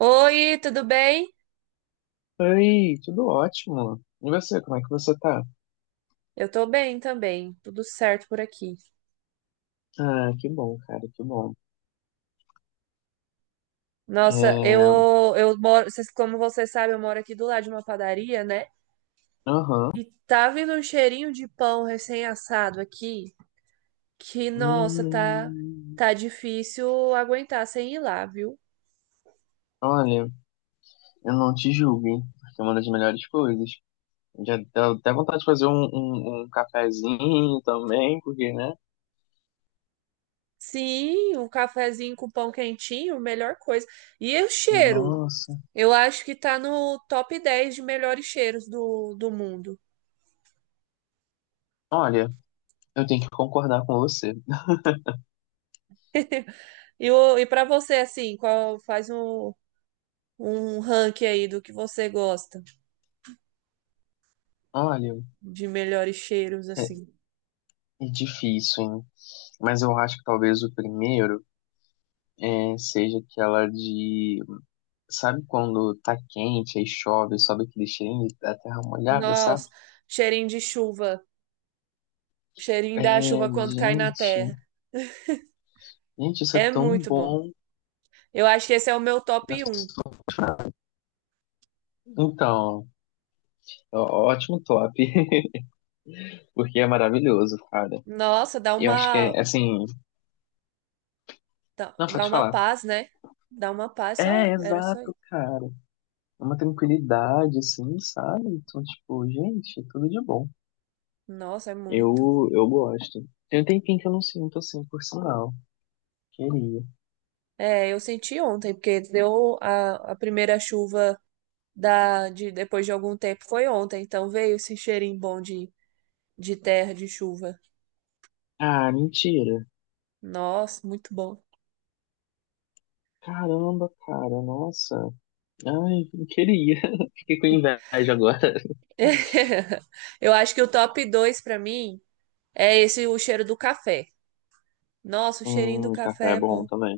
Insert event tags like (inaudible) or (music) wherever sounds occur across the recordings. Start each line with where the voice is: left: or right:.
right: Oi, tudo bem?
left: Oi, tudo ótimo. E você, como é que você tá?
right: Eu tô bem também, tudo certo por aqui.
left: Ah, que bom, cara, que bom.
right: Nossa, eu
left: É.
right: eu moro, vocês- como você sabe, eu moro aqui do lado de uma padaria, né?
left: Aham.
right: E tá vindo um cheirinho de pão recém-assado aqui, que nossa, tá
left: Hum.
right: tá difícil aguentar sem ir lá, viu?
left: Olha, eu não te julgo, hein, porque é uma das melhores coisas. Já dá até vontade de fazer um cafezinho também, porque, né?
right: Sim, um cafezinho com pão quentinho, melhor coisa. E o cheiro?
left: Nossa.
right: Eu acho que tá no top 10 de melhores cheiros do mundo.
left: Olha, eu tenho que concordar com você.
right: E, o- e para você, assim, qual faz um, um ranking aí do que você gosta
left: Olha,
right: de melhores cheiros,
left: é,
right: assim.
left: é difícil, hein? Mas eu acho que talvez o primeiro seja aquela de. Sabe quando tá quente, aí chove, sobe aquele cheirinho da terra molhada, sabe?
right: Nossa, cheirinho de chuva, cheirinho
left: É,
right: da chuva quando cai na
left: gente,
right: terra.
left: gente, isso é
right: É
left: tão
right: muito bom.
left: bom.
right: Eu acho que esse é o meu
left: Eu
right: top 1.
left: sou apaixonado. Então, ótimo top, (laughs) porque é maravilhoso, cara.
right: Nossa, dá
left: Eu acho que
right: uma,
left: é assim.
right: dá,
left: Não,
right: dá
left: pode
right: uma
left: falar.
right: paz, né? Dá uma paz, só
left: É,
right: era só
left: exato,
right: isso.
left: cara. É uma tranquilidade, assim, sabe? Então, tipo, gente, é tudo de bom.
right: Nossa, é muito.
left: Eu gosto. Tem um tempinho que eu não sinto assim, por sinal. Queria.
right: É, eu senti ontem, porque deu a primeira chuva da, de, depois de algum tempo foi ontem, então veio esse cheirinho bom de terra, de chuva.
left: Ah, mentira.
right: Nossa, muito bom.
left: Caramba, cara, nossa. Ai, não queria. (laughs) Fiquei com inveja agora.
right: (laughs) Eu acho que o top 2 pra mim é esse o cheiro do café. Nossa, o cheirinho do
left: Café
right: café
left: é
right: é
left: bom
right: bom.
left: também.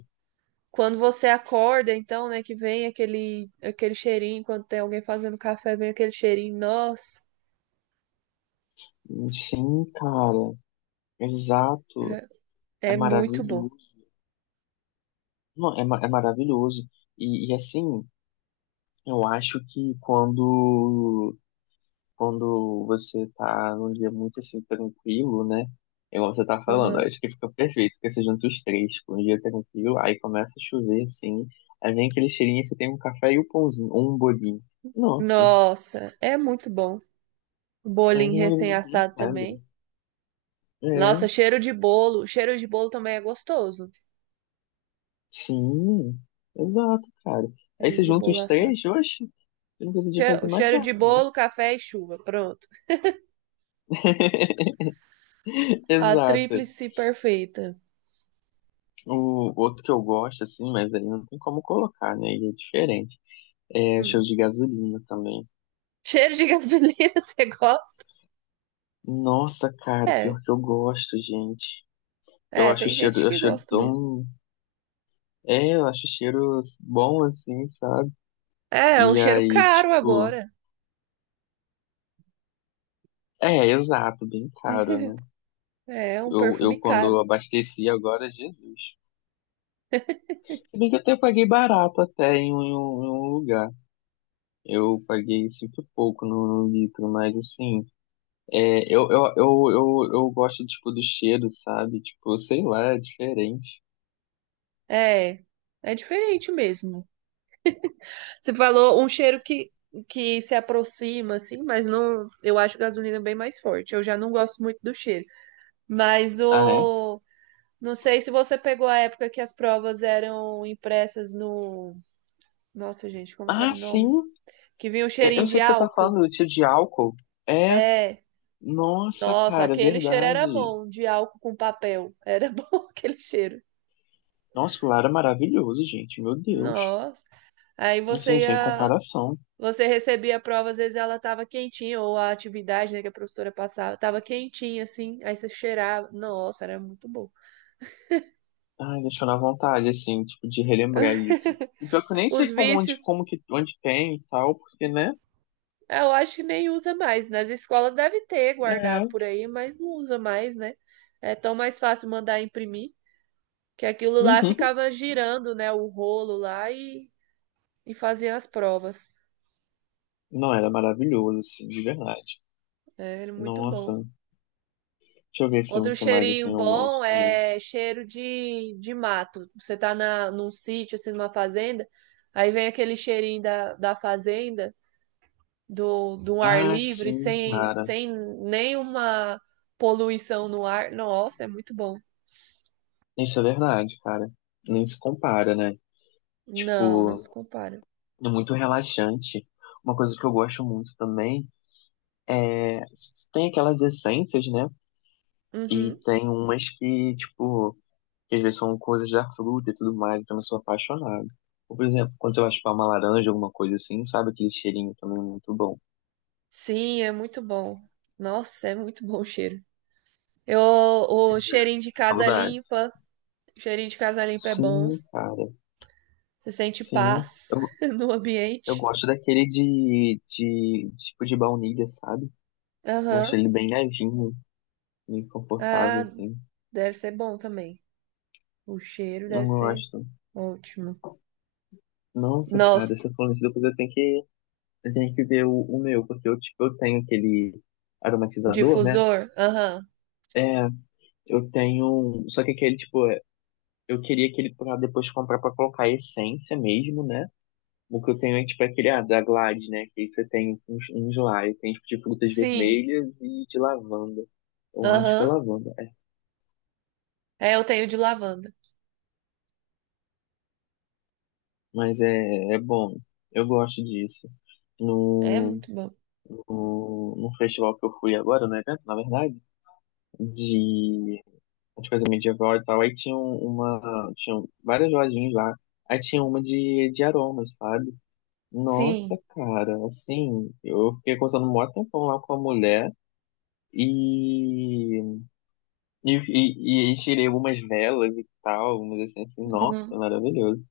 right: Quando você acorda, então, né, que vem aquele cheirinho, quando tem alguém fazendo café, vem aquele cheirinho. Nossa,
left: Sim, cara, exato.
right: é
left: É
right: é muito bom.
left: maravilhoso. Não, é maravilhoso. E assim, eu acho que quando você tá num dia muito assim tranquilo, né? É igual você tá falando, eu
right: Aham.
left: acho que fica perfeito, porque você junta os três, tipo, um dia tranquilo, aí começa a chover, assim, aí vem aquele cheirinho, você tem um café e um pãozinho, ou um bolinho. Nossa.
right: Nossa, é muito bom. O
left: É
right: bolinho
left: ignorância de
right: recém-assado
left: nada.
right: também.
left: É,
right: Nossa, cheiro de bolo. Cheiro de bolo também é gostoso.
left: sim, exato, cara. Aí
right: Cheiro
left: você
right: de
left: junta
right: bolo
left: os
right: assado.
left: três, oxe, eu não precisa
right: Che-
left: fazer mais
right: Cheiro
left: nada,
right: de
left: não.
right: bolo, café e chuva. Pronto.
left: (laughs)
right: A
left: Exato.
right: tríplice perfeita.
left: O outro que eu gosto, assim, mas aí não tem como colocar, né? Ele é diferente. É
right: Hum.
left: cheiro de gasolina também.
right: Cheiro de gasolina, (laughs) você gosta?
left: Nossa, cara,
right: É,
left: pior que eu gosto, gente. Eu
right: é,
left: acho o
right: tem
left: cheiro,
right: gente
left: eu
right: que
left: acho cheiro
right: gosta mesmo.
left: tão. É, eu acho o cheiro bom, assim, sabe?
right: É, é um
left: E
right: cheiro
left: aí,
right: caro
left: tipo.
right: agora.
left: É, exato, bem caro, né?
right: É, é um
left: Eu,
right: perfume
left: eu quando
right: caro.
left: abasteci agora, Jesus. Se bem que até eu paguei barato até em um lugar. Eu paguei cinco e pouco no litro, mas assim, é, eu gosto, tipo, do cheiro, sabe? Tipo, sei lá, é diferente.
right: É, é diferente mesmo. Você falou um cheiro que se aproxima, assim, mas não. Eu acho gasolina bem mais forte. Eu já não gosto muito do cheiro. Mas
left: Ah, é?
right: o. Não sei se você pegou a época que as provas eram impressas no. Nossa, gente, como que era
left: Ah,
right: o nome?
left: sim!
right: Que vinha o
left: Eu,
right: cheirinho
left: eu
right: de
left: sei que você tá
right: álcool.
left: falando do tio de álcool. É,
right: É.
left: nossa,
right: Nossa,
left: cara, é
right: aquele cheiro era
left: verdade.
right: bom, de álcool com papel. Era (laughs) bom aquele cheiro.
left: Nossa, o lar é maravilhoso, gente. Meu Deus.
right: Nossa. Aí
left: Assim,
right: você
left: sem
right: ia,
left: comparação.
right: você recebia a prova, às vezes ela tava quentinha, ou a atividade, né, que a professora passava, tava quentinha assim, aí você cheirava. Nossa, era muito bom.
left: Ai, deixou na vontade, assim, tipo, de relembrar
right: (laughs)
left: isso. E pior que eu nem
right: Os
left: sei como, onde,
right: vícios,
left: como que, onde tem e tal, porque, né?
right: eu acho que nem usa mais. Nas escolas deve ter guardado
left: É.
right: por aí, mas não usa mais, né? É tão mais fácil mandar imprimir, que aquilo lá
left: Uhum.
right: ficava girando, né, o rolo lá e fazia as provas.
left: Não, era maravilhoso, assim, de verdade.
right: É, ele é muito bom.
left: Nossa. Deixa eu ver, assim, o
right: Outro
left: que mais,
right: cheirinho
left: assim, eu gosto
right: bom
left: também.
right: é cheiro de mato. Você tá na, num sítio, assim, numa fazenda, aí vem aquele cheirinho da, da fazenda, do ar
left: Ah,
right: livre,
left: sim,
right: sem,
left: cara.
right: sem nenhuma poluição no ar. Nossa, é muito bom.
left: Isso é verdade, cara. Nem se compara, né?
right: Não, não se
left: Tipo,
right: compara.
left: é muito relaxante. Uma coisa que eu gosto muito também é, tem aquelas essências, né?
right: Uhum.
left: E tem umas que, tipo, que às vezes são coisas da fruta e tudo mais, então eu sou apaixonado. Ou, por exemplo, quando você vai chupar uma laranja, alguma coisa assim, sabe aquele cheirinho também muito bom.
right: Sim, é muito bom. Nossa, é muito bom o cheiro. Eu, o cheirinho de casa
left: Saudade.
right: limpa, o cheirinho de casa limpa é bom.
left: Sim, cara,
right: Você sente
left: sim.
right: paz
left: Eu,
right: (laughs) no
left: eu
right: ambiente.
left: gosto daquele de tipo de baunilha, sabe? Eu acho
right: Aham.
left: ele bem levinho, bem confortável,
right: Ah,
left: assim.
right: deve ser bom também. O cheiro deve
left: Não
right: ser
left: gosto.
right: ótimo.
left: Nossa, cara,
right: Nossa,
left: se eu for isso, depois eu tenho que ver o meu, porque eu, tipo, eu tenho aquele
right: o
left: aromatizador, né?
right: difusor? Aham.
left: É, eu tenho. Só que aquele, tipo, eu queria aquele pra depois comprar pra colocar a essência mesmo, né? O que eu tenho é tipo aquele, ah, da Glade, né? Que aí você tem uns lá, e tem tipo de frutas
right: Sim.
left: vermelhas e de lavanda. Eu acho que é
right: Aham.
left: lavanda, é.
right: É, eu tenho de lavanda.
left: Mas é bom. Eu gosto disso.
right: É
left: No,
right: muito bom.
left: no festival que eu fui agora, no evento, na verdade, de, de coisa medieval e tal, aí tinha uma, tinha várias lojinhas lá. Aí tinha uma de aromas, sabe? Nossa,
right: Sim.
left: cara, assim, eu fiquei conversando um maior tempão lá com a mulher e, e tirei algumas velas e tal, mas assim, assim, nossa,
right: Uhum.
left: maravilhoso.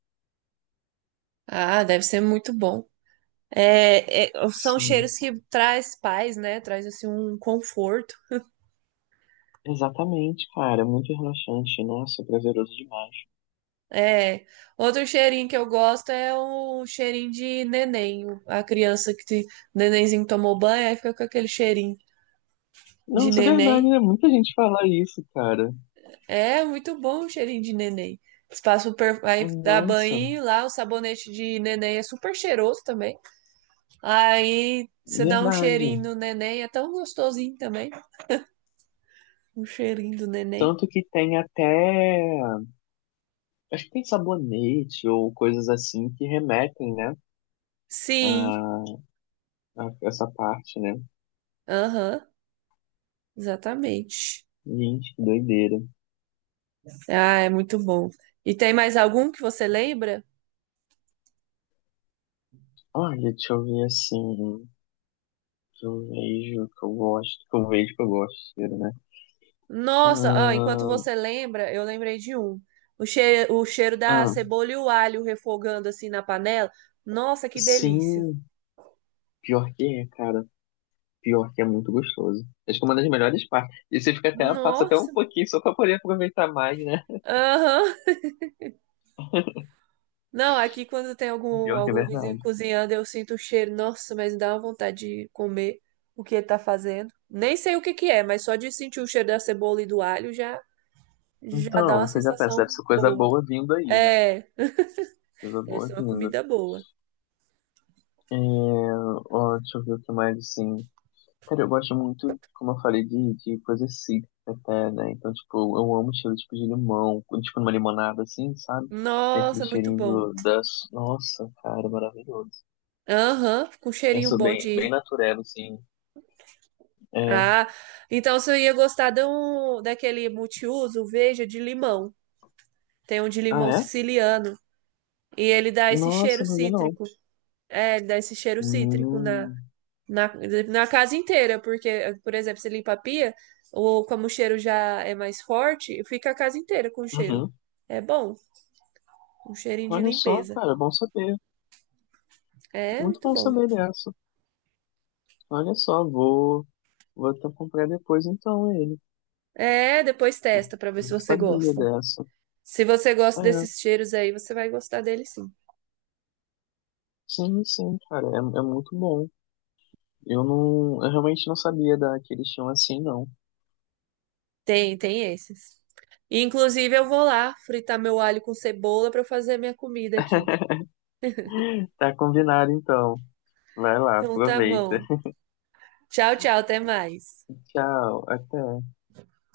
right: Ah, deve ser muito bom. É, é, são
left: Sim,
right: cheiros que traz paz, né? Traz assim um conforto.
left: exatamente, cara, muito relaxante, nossa, prazeroso demais.
right: É. Outro cheirinho que eu gosto é o cheirinho de neném. A criança que te- nenenzinho tomou banho, aí fica com aquele cheirinho de
left: Nossa, é verdade,
right: neném.
left: né? Muita gente fala isso, cara.
right: É muito bom o cheirinho de neném. Eles passam per... aí dá
left: Nossa,
right: banho lá, o sabonete de neném é super cheiroso também. Aí você dá um
left: verdade.
right: cheirinho no neném, é tão gostosinho também. O cheirinho do neném.
left: Tanto que tem até, acho que tem sabonete ou coisas assim que remetem, né, a,
right: Sim,
left: a essa parte, né?
right: aham, exatamente.
left: Gente, que doideira.
right: Ah, é muito bom. E tem mais algum que você lembra?
left: Olha, deixa eu ver assim. Que eu vejo, que eu gosto. Que eu vejo, que eu gosto, né?
right: Nossa, ah, enquanto
left: Ah,
right: você lembra, eu lembrei de um. O cheiro da
left: ah,
right: cebola e o alho refogando assim na panela. Nossa, que
left: sim.
right: delícia.
left: Pior que é, cara. Pior que é muito gostoso. Acho que é uma das melhores partes. E você fica até, passa até um
right: Nossa,
left: pouquinho só pra poder aproveitar mais, né?
right: aham. Não, aqui quando tem algum,
left: Pior que é
right: algum vizinho
left: verdade.
right: cozinhando, eu sinto o cheiro. Nossa, mas dá uma vontade de comer o que ele tá fazendo. Nem sei o que que é, mas só de sentir o cheiro da cebola e do alho já, já dá
left: Então,
right: uma
left: você já pensa,
right: sensação
left: deve ser coisa
right: boa.
left: boa vindo aí, né?
right: É,
left: Coisa
right: deve
left: boa
right: ser uma
left: vindo.
right: comida boa.
left: É, ó, deixa eu ver o que mais, assim. Cara, eu gosto muito, como eu falei, de coisa cítrica até, né? Então, tipo, eu amo cheiro tipo de limão, quando, tipo numa limonada assim, sabe? Tem aquele
right: Nossa, muito
left: cheirinho
right: bom.
left: do, das... Nossa, cara, maravilhoso.
right: Aham, com
left: Eu
right: cheirinho
left: sou
right: bom
left: bem, bem
right: de.
left: natureba, assim. É.
right: Ah, então você ia gostar de um, daquele multiuso, veja, de limão. Tem um de
left: Ah,
right: limão
left: é?
right: siciliano. E ele dá esse
left: Nossa,
right: cheiro
left: não vi não.
right: cítrico. É, ele dá esse cheiro cítrico na
left: Hum.
right: Na, na casa inteira, porque, por exemplo, você limpa a pia, ou como o cheiro já é mais forte, fica a casa inteira com cheiro.
left: Uhum.
right: É bom, um cheirinho de
left: Olha só,
right: limpeza.
left: cara, bom saber.
right: É
left: Muito
right: muito
left: bom
right: bom.
left: saber dessa. Olha só, vou até comprar depois então ele.
right: É, depois
left: Pô.
right: testa pra ver
left: Eu
right: se
left: não
right: você
left: sabia
right: gosta.
left: dessa.
right: Se você gosta
left: É,
right: desses cheiros aí, você vai gostar dele sim.
left: sim, sim, cara, é muito bom. Eu não, eu realmente não sabia da que eles tinham assim, não.
right: Tem, tem esses. Inclusive, eu vou lá fritar meu alho com cebola pra fazer minha comida aqui.
left: Tá combinado então. Vai lá,
right: Então tá
left: aproveita.
right: bom. Tchau, tchau, até mais.
left: (laughs) Tchau, até.